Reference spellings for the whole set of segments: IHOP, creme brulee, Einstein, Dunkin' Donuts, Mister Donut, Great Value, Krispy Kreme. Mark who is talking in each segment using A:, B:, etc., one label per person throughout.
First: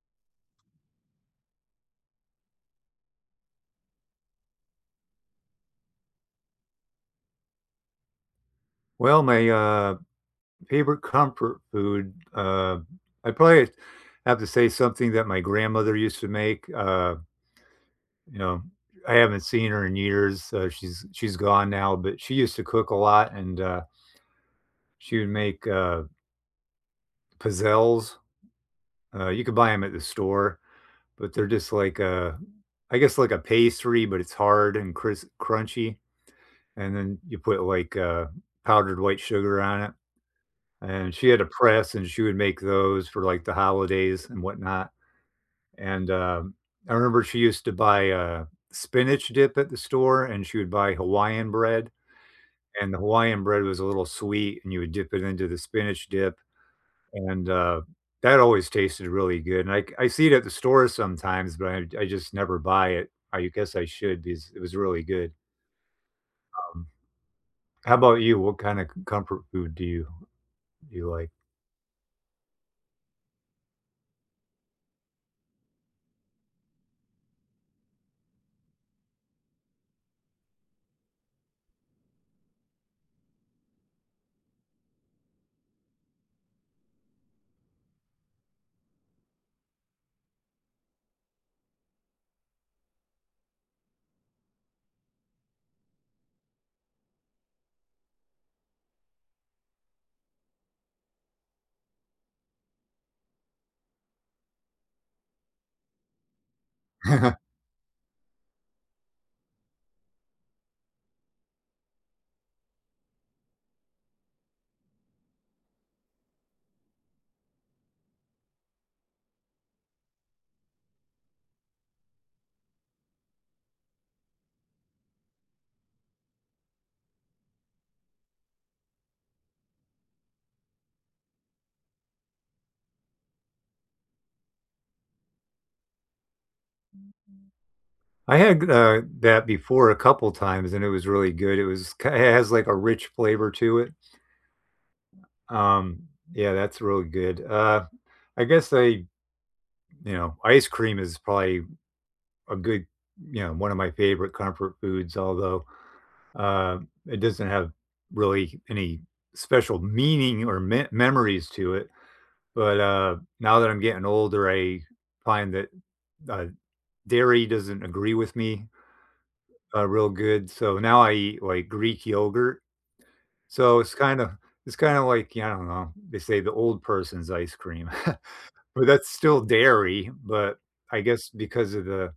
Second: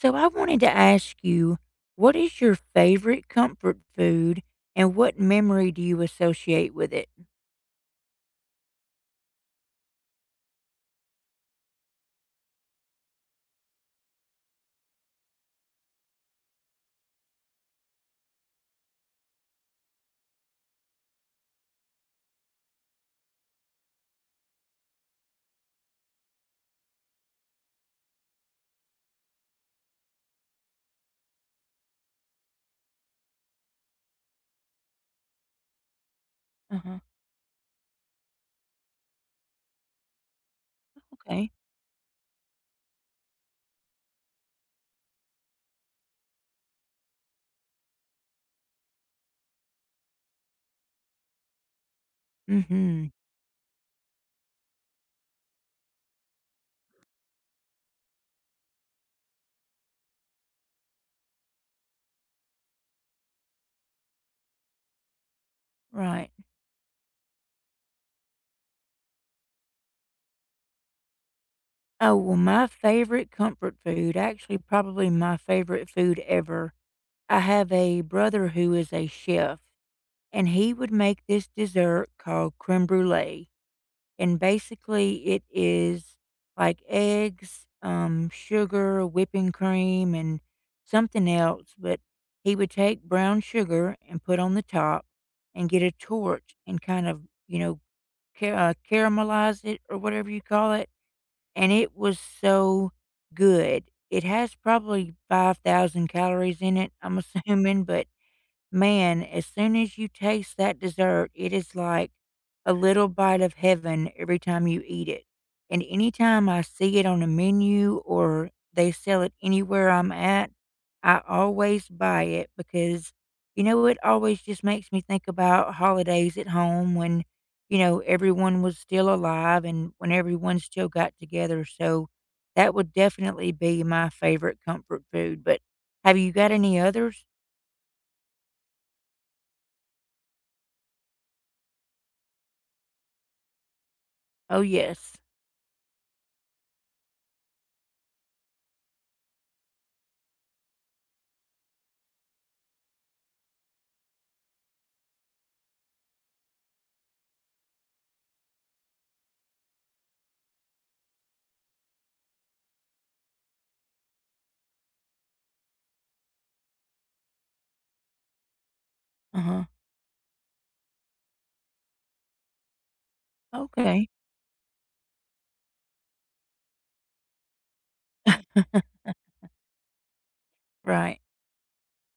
A: So I wanted to ask you, what is your favorite comfort food and what memory do you associate with it?
B: Well, my, favorite comfort food, I probably have to say something that my grandmother used to make, you know, I haven't seen her in years. She's gone now, but she used to cook a lot, and, she would make, pizzelles. You could buy 'em at the store, but they're just like a I guess like a pastry, but it's hard and crisp, crunchy, and
A: Uh-huh.
B: then you put, like, powdered white sugar on it. And she had a
A: Okay.
B: press, and she would make those for, like, the holidays and whatnot, and, I remember she used to buy, spinach dip at the store, and she would buy Hawaiian bread, and the
A: Mm-hmm.
B: Hawaiian bread was a little sweet, and you would dip it into the spinach dip, and, that always tasted really good, and I see it at the store sometimes, but I just never buy it. I guess I should because it was really good.
A: Right.
B: Um, how about you? What kinda comfort food do you like?
A: Oh, well, my favorite comfort food, actually probably my favorite food ever. I have a brother who is a chef and he would make this dessert called creme brulee. And basically, it is like eggs, sugar, whipping cream, and something else. But he would take brown sugar and put on the top and get a torch and kind of, caramelize it or whatever you call it. And it was so good. It has probably 5,000 calories in it, I'm assuming. But man, as soon as you taste that dessert, it is like a little bite of heaven every time you eat it, and anytime I see it on a menu or they sell it anywhere I'm at, I always buy it because, you know, it always just makes me think about holidays at home when, you know, everyone was still alive and when everyone still got together. So that would definitely be my favorite comfort food. But have you got any others?
B: I had, that before a couple times, and it was really good. It was ki it has, like, a rich flavor to it.
A: Oh, yes.
B: Um, yeah, that's really good. I guess I You know, ice cream is probably a good, you know, one of my favorite comfort foods, although, uh, it doesn't have really any special meaning or me memories to it. But, now that I'm getting older, I find that, uh, dairy doesn't agree with me.
A: Uh-huh.
B: Real good, so now I eat, like, Greek yogurt, so
A: Okay.
B: it's kinda like, yeah, I don't know, they say the old person's ice cream, but that's still dairy. But I
A: Right.
B: guess because of the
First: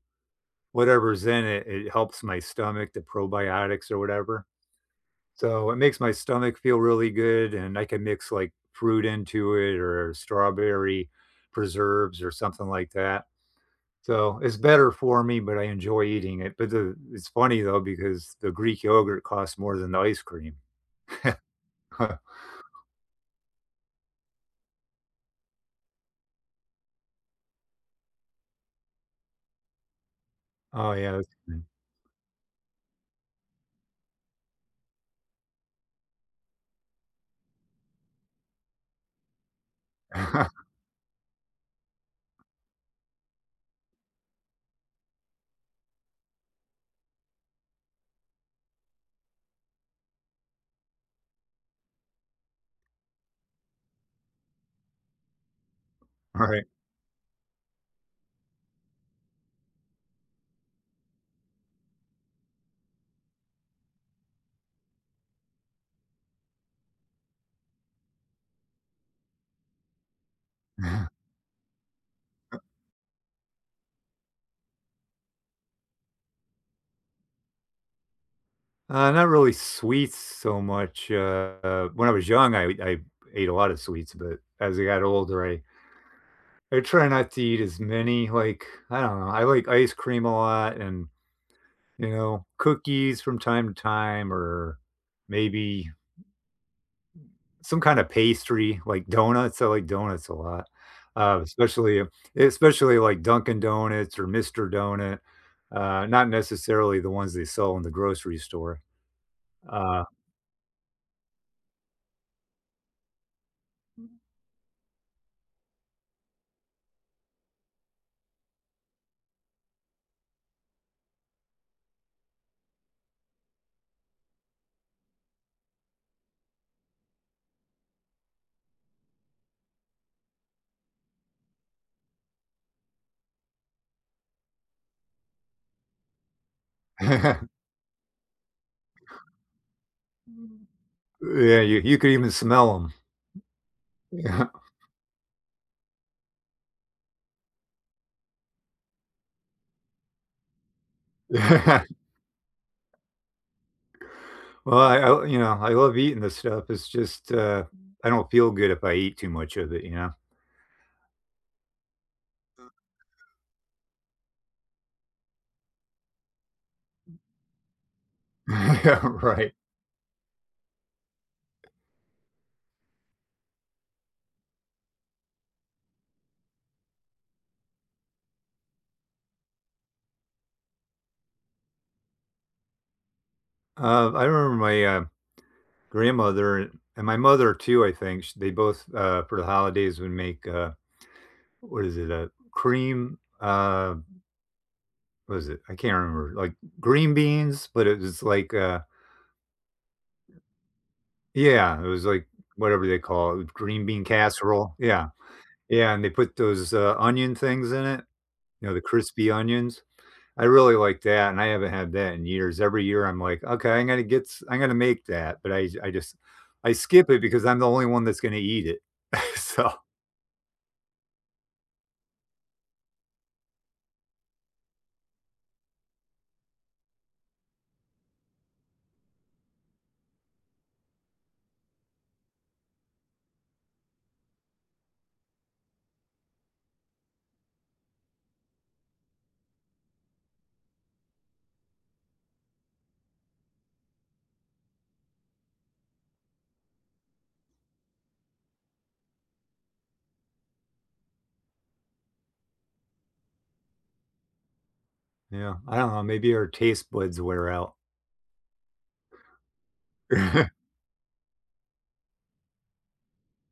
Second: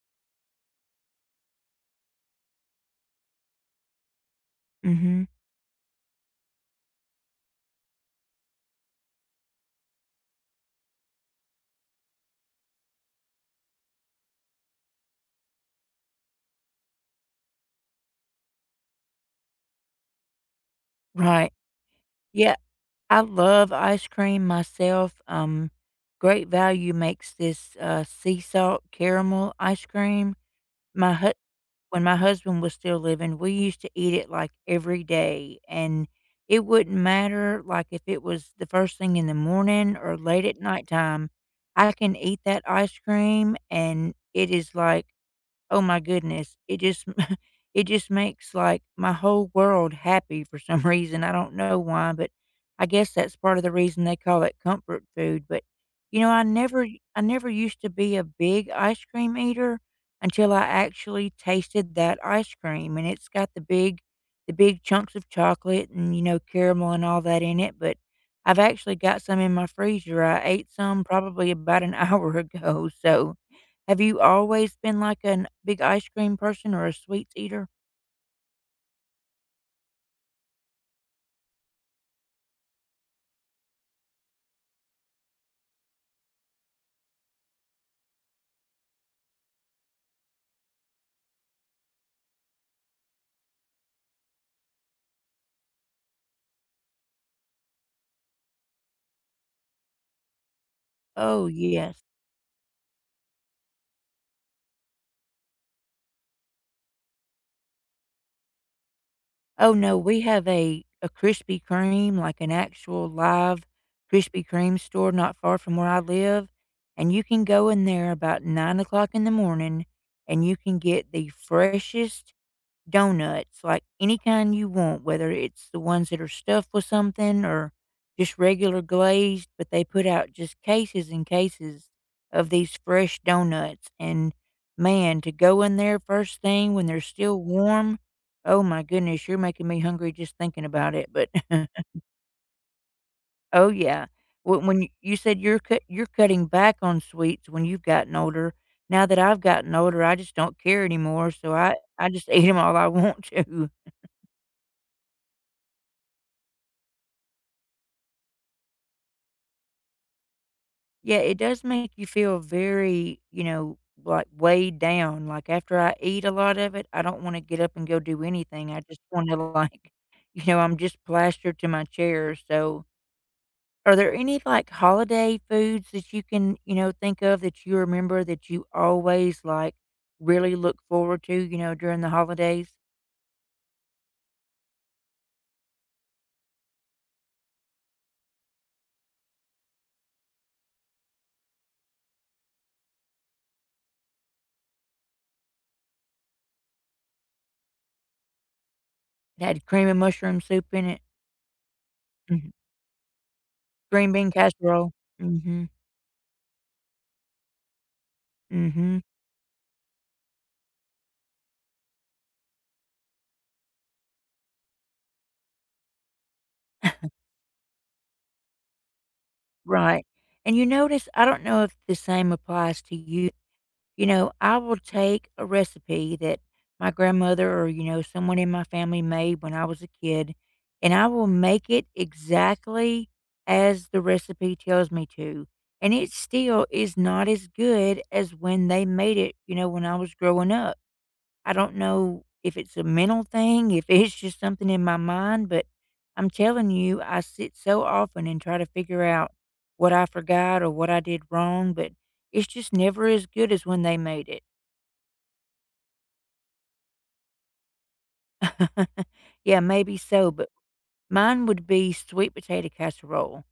B: whatever's in it, it helps my stomach, the probiotics or whatever,
A: Mhm.
B: so it makes my stomach feel really good, and I can mix, like, fruit into it or strawberry preserves or something like that. So, it's better for me, but I enjoy eating it, but the it's funny though because the Greek yogurt costs more than the ice cream.
A: Right. Yeah, I love ice cream myself. Great Value makes this, sea salt caramel ice cream.
B: Oh, yeah,
A: My
B: that's
A: hu
B: true.
A: When my husband was still living, we used to eat it, like, every day, and it wouldn't matter, like, if it was the first thing in the morning or late at nighttime, I can eat that ice cream, and it is like, oh my goodness, it just it just makes, like, my whole world happy for some reason, I don't know why. But I guess that's part of the reason they call it comfort food. But, you know, I
B: Right.
A: never, I never used to be a big ice cream eater until I actually tasted that ice cream, and it's got the big, the big chunks of chocolate and, you know, caramel and all that in it. But I've actually got some in my freezer, I ate some probably about an hour ago. So have you always been like a big ice cream person or a sweets eater?
B: Not really sweets so much, when I was young, I ate a lot of sweets, but as I got older, I try not to eat as many, like, I don't know, I like ice cream a lot and, you know, cookies from time to time or maybe some kind of pastry, like donuts. I like donuts a lot, uh,
A: Oh,
B: especially
A: yes.
B: especially like Dunkin' Donuts or Mister Donut, not necessarily the ones they sell in the grocery store.
A: Oh, no,
B: Uh,
A: we have a Krispy Kreme, like an actual live Krispy Kreme store not far from where I live, and you can go in there about 9 o'clock in the morning, and you can get the freshest donuts, like any kind you want, whether it's the ones that are stuffed with something or just regular glazed, but they put out just cases and cases of these fresh donuts. And man, to go in there first thing when they're still warm, oh my goodness, you're making me hungry just thinking about it. But
B: yeah, you could even smell them.
A: oh yeah, when you said you're you're cutting back on sweets when you've gotten older. Now that I've gotten older, I just don't care anymore. So
B: Yeah.
A: I just eat them all I want to.
B: Well, I you know, I love eating this stuff. It's just, I don't feel good if I eat too much of it, you know?
A: Yeah, it does make you feel very, you know, like weighed down. Like after I eat a lot of it, I don't want to get up and go do anything. I
B: Yeah,
A: just want to
B: right.
A: like, you know, I'm just plastered to my chair. So, are there any like holiday foods that you can, you know, think of that you remember that you always like really look forward to, you know, during the holidays?
B: I remember my, grandmother and my mother too, I think, sh they both, for the holidays would make, what is it, a cream, what is it? I can't remember, like, green beans, but it was like,
A: It had cream and mushroom soup in it,
B: yeah, it was like
A: mhm,
B: whatever they call it, with green bean
A: green bean
B: casserole.
A: casserole.
B: Yeah.
A: Mm-hmm.
B: Yeah, and they put those, onion things in it, you know, the
A: Mm-hmm.
B: crispy onions. I really like that, and I haven't had that in years. Every year, I'm like, "Okay, I'm gonna get s I'm gonna make that," but I just I skip it because I'm the only one that's gonna eat it. So
A: Right, and you notice I don't know if the same applies to you, you know, I will take a recipe that my grandmother or, you know, someone in my family made when I was a kid, and I will make it exactly as the recipe tells me to, and it still is not as good as when they made it, you know, when I was growing up. I don't know if it's a mental thing, if it's just something in my mind. But I'm telling you, I sit so often and try to figure out what I forgot or what I did wrong, but it's just never as good as when they made it.
B: yeah, I don't know, maybe our taste buds wear out.
A: Yeah, maybe so, but mine would be sweet potato casserole.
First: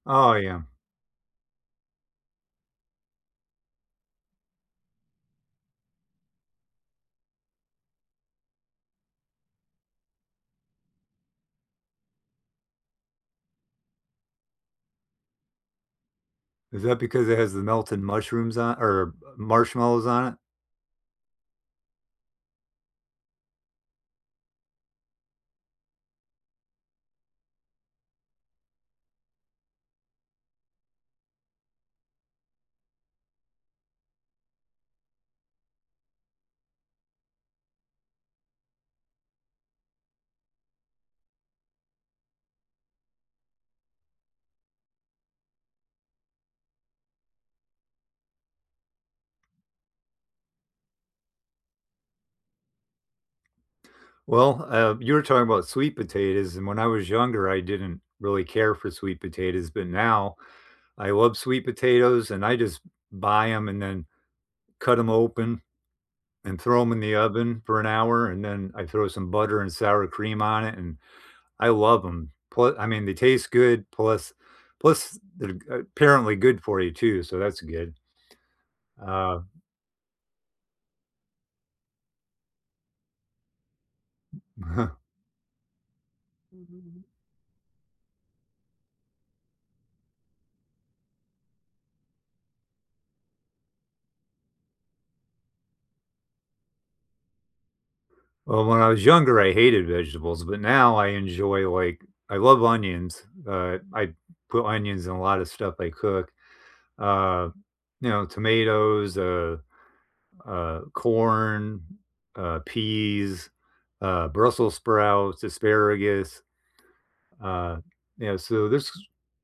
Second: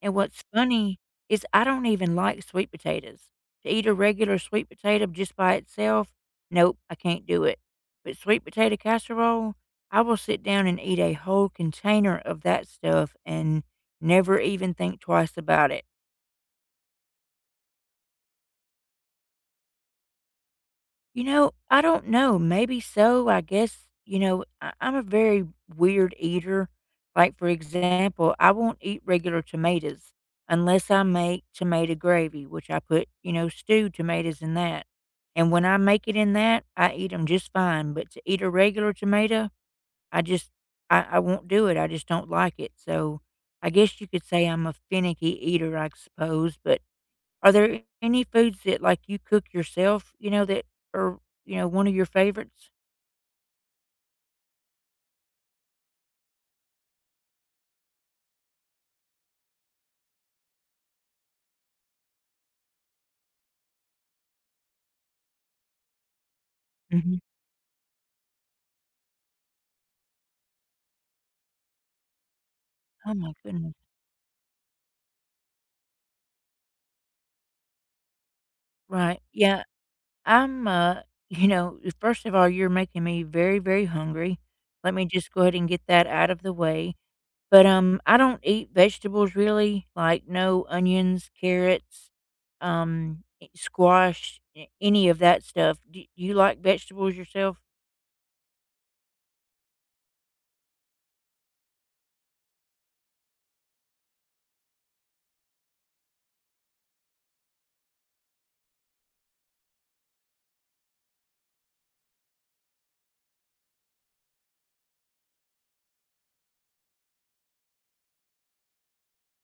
A: And
B: Oh,
A: what's
B: yeah.
A: funny is I don't even like sweet potatoes. To eat a regular sweet potato just by itself, nope, I can't do it. But sweet potato casserole, I will sit down and eat a whole container of that stuff and never even think twice about it.
B: Is that because it has the melted mushrooms on or marshmallows on it?
A: You know, I don't know. Maybe so. I guess, you know, I'm a very weird eater. Like, for example, I won't eat regular tomatoes unless I make tomato gravy, which I put, you know, stewed tomatoes in that. And when I make it in that, I eat them just fine. But to eat a regular tomato, I just, I won't do it. I just don't like it. So I guess you could say I'm a finicky eater, I suppose. But are there any foods that, like, you cook yourself, you know, that are, you know, one of your favorites?
B: Well, you were talking about sweet potatoes, and when I was younger, I didn't really care for sweet potatoes, but now I love sweet potatoes, and I just buy them and then cut them open and throw them in the
A: Mhm.
B: oven for an hour, and then I throw some butter and sour cream on it, and I love 'em. Plu I mean,
A: Oh
B: they
A: my
B: taste
A: goodness.
B: good, plus they're apparently good for you too, so that's good.
A: Right.
B: Uh,
A: Yeah, I'm, you know, first of all, you're making me very, very hungry. Let me just go ahead and get that out of the way. But, I don't eat vegetables really, like, no onions, carrots, squash, a any of that stuff. Do you like vegetables yourself?
B: well, when I was younger, I hated vegetables, but now I enjoy, like I love onions. I put onions in a lot of stuff I cook. Uh, you know, tomatoes, corn, peas, Brussels sprouts, asparagus. Uh, yeah, so there's,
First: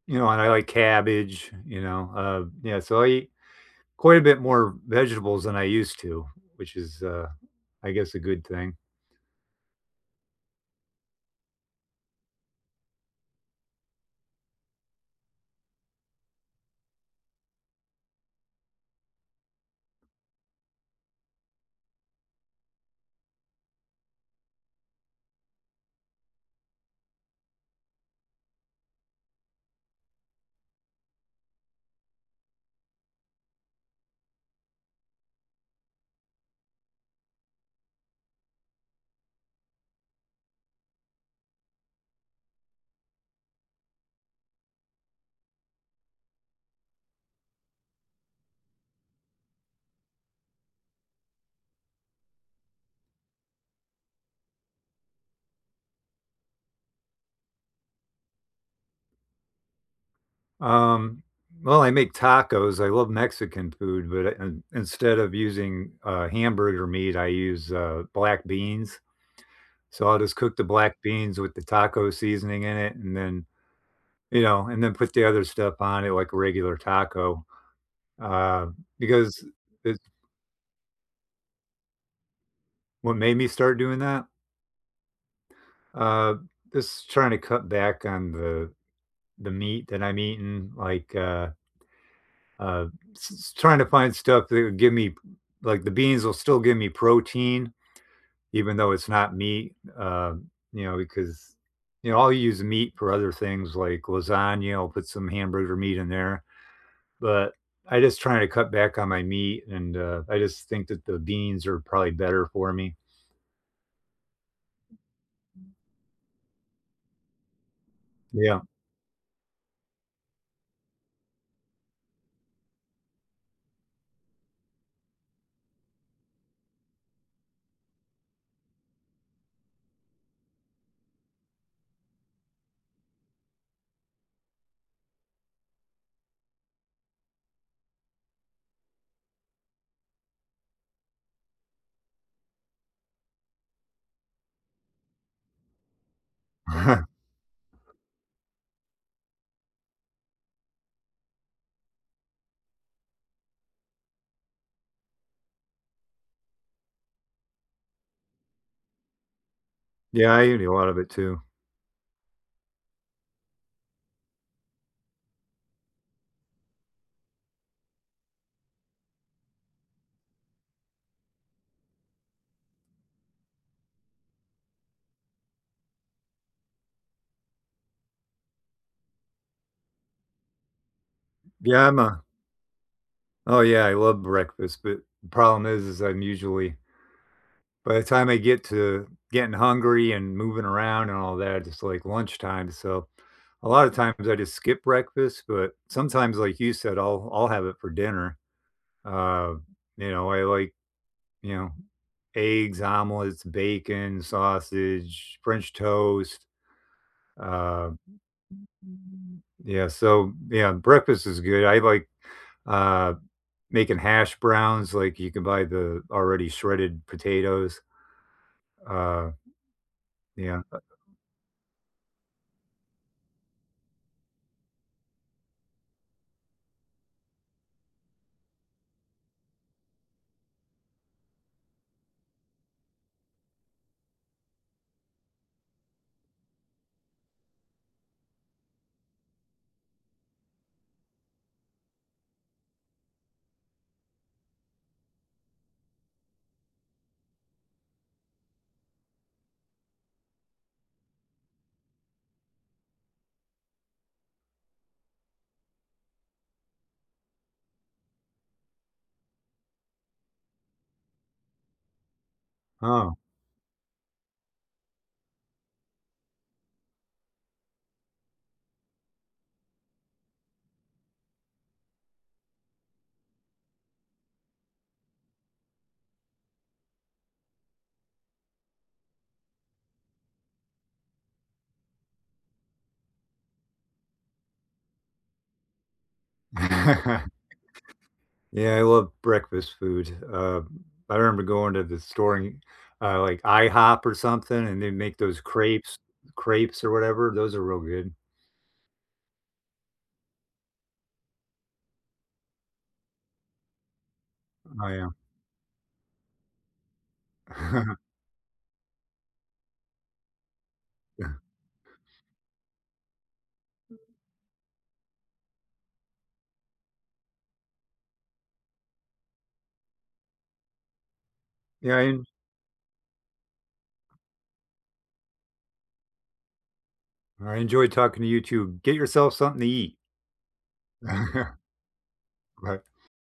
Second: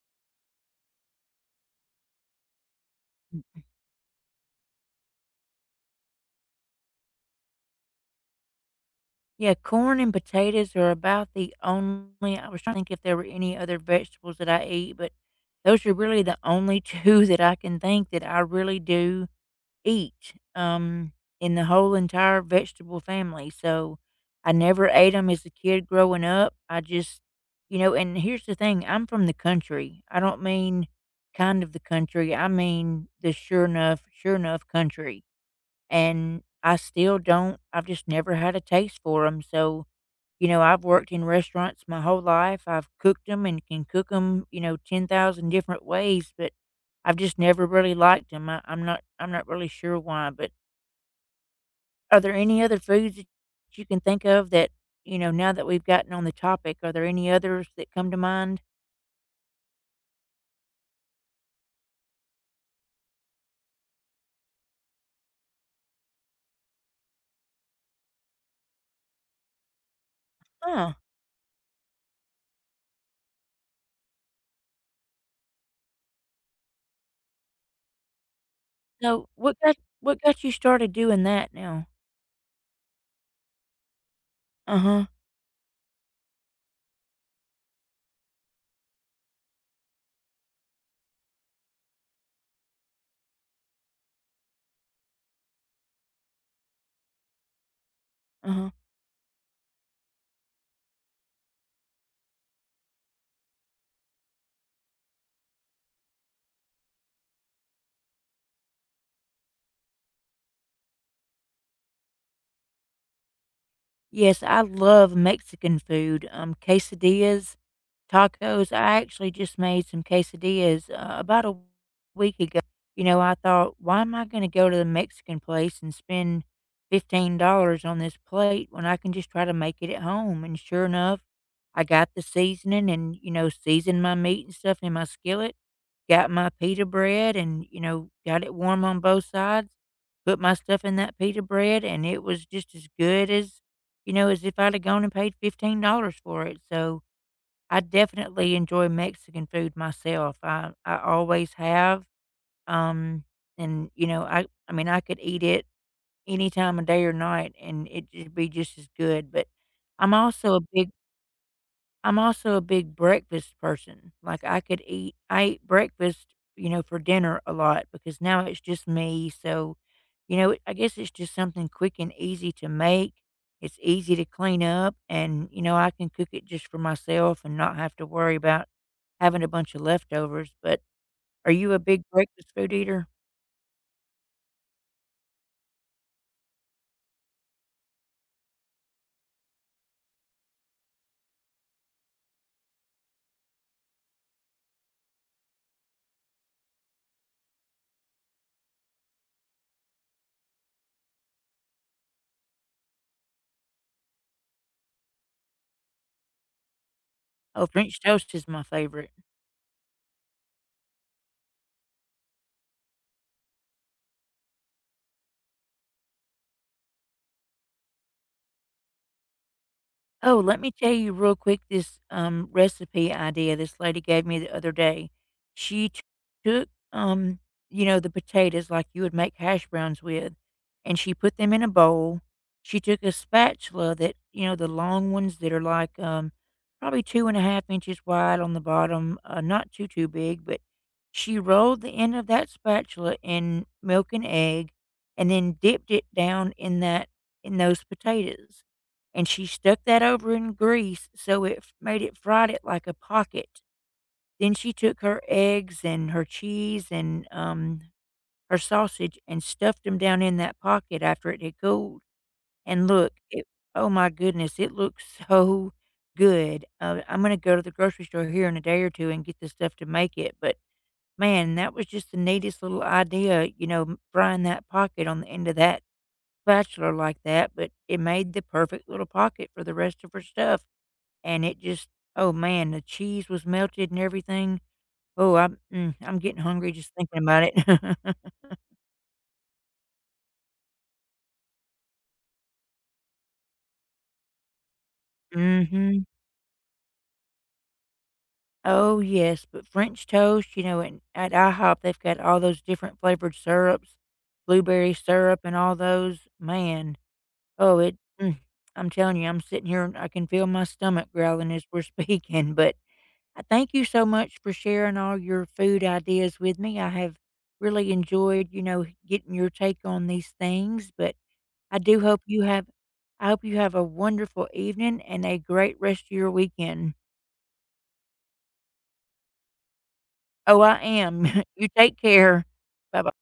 B: you know, and I like cabbage, you know, yeah, so I eat
A: Mm.
B: quite a bit more vegetables than I used to, which is, I guess a good thing.
A: Yeah, corn and potatoes are about the only, I was trying to think if there were any other vegetables that I eat, but those are really the only 2 that I can think that I really do each, in the whole entire vegetable family. So I never ate them as a kid growing up. I just, you know, and here's the thing, I'm from the country. I don't mean kind of the country, I mean the sure enough country, and I still don't, I've just never had a taste for them. So you know, I've worked in restaurants my whole life. I've cooked them and can cook them, you know, 10,000 different ways, but I've just never really liked 'em. I'm not really sure why. But are there any other foods that you can think of that, you know, now that we've gotten on the topic, are there any others that come to mind?
B: Um, well, I make tacos. I love Mexican food, but I- in instead of using, hamburger meat, I use, black beans. So I'll just cook the
A: Huh.
B: black beans with the taco seasoning in it and then, you know, and then put the other stuff on it like a regular taco, uh,
A: So
B: because it's
A: what got you started doing that now?
B: what made me start doing that,
A: Uh-huh.
B: uh, is trying to cut back on the meat that I'm eating, like, uh, s s trying to find stuff that would give me like, the beans will still give me protein
A: Uh-huh.
B: even though it's not meat. You know, because, you know, I'll use meat for other things like lasagna, I'll put some hamburger meat in there, but I just trying to cut back on my meat, and, I just think that the beans are probably better for me.
A: Yes, I love Mexican food, quesadillas,
B: Yeah.
A: tacos. I actually just made some quesadillas, about a week ago. You know, I thought, "Why am I gonna go to the Mexican place and spend $15 on this plate when I can just try to make it at home?" And sure enough, I got the seasoning and, you know, seasoned my meat and stuff in my skillet, got my pita bread and, you know, got it warm on both sides, put my stuff in that pita bread, and it was just as good as, you know, as if I'd have gone and paid $15 for it. So I definitely enjoy Mexican food myself. I always have. Um, and you know, I mean, I could eat it any time of day or night and it'd be just as good. But I'm
B: Yeah, I
A: also a
B: eat a lot
A: big
B: of it too.
A: I'm also a big breakfast person. Like I eat breakfast, you know, for dinner a lot because now it's just me. So, you know, I guess it's just something quick and easy to make. It's easy to clean up and, you know, I can cook it just for myself and not have to worry about having a bunch of leftovers. But are you a
B: Yeah, I'm
A: big
B: a,
A: breakfast food eater?
B: oh, yeah, I love breakfast, but the problem is I'm usually by the time I get to getting hungry and moving around and all that, it's like lunchtime, so a lot of times I just skip breakfast, but sometimes, like you said, I'll have it for dinner. Uh, you know, I like, you know, eggs, omelets, bacon, sausage, French toast.
A: Oh,
B: Uh,
A: French toast is my favorite.
B: yeah, so yeah, breakfast is good. I like, uh, making hash browns. Like you can buy the already shredded potatoes. Uh,
A: Oh, let
B: yeah.
A: me tell you real quick this, recipe idea this lady gave me the other day. She t took, you know, the potatoes like you would make hash browns with, and she put them in a bowl. She took a spatula that, you know, the long ones that are like, probably 2 and a half inches wide on the bottom, not too, too big, but she rolled the end of that spatula in milk and egg and then dipped it down in that, in those potatoes, and she stuck that over in grease so it f made it, fried it like a pocket. Then she took her eggs and her cheese and, her sausage and stuffed them down in that pocket after it had cooled, and look,
B: Oh.
A: it, oh my goodness, it looks so good. I'm gonna go to the grocery store here in a day or 2 and get the stuff to make it, but man, that was just the neatest little idea, you know, m frying that pocket on the end of that spatula like that, but it made the perfect little pocket for the rest of her stuff and it just, oh man, the cheese was melted and everything. Oh, I'm getting hungry just thinking about it.
B: Yeah, I love breakfast food. I remember going to the store and, like IHOP or something, and they make those crepes,
A: Mhm.
B: crepes or whatever. Those are real good.
A: Oh, yes, but French toast, you know, and at IHOP, they've got all those different flavored syrups,
B: Oh
A: blueberry
B: yeah.
A: syrup and all those. Man, oh, mm, I'm telling you, I'm sitting here and I can feel my stomach
B: Yeah.
A: growling as we're speaking. But I thank you so much for sharing all your food ideas with me. I have really enjoyed, you know, getting your take on these things. But I
B: Yeah.
A: do hope you have I hope you have a wonderful evening and a great rest of your weekend.
B: I enjoyed talking to you too. Get yourself something to eat.
A: Oh, I am.
B: Bye.
A: You take care. Bye-bye.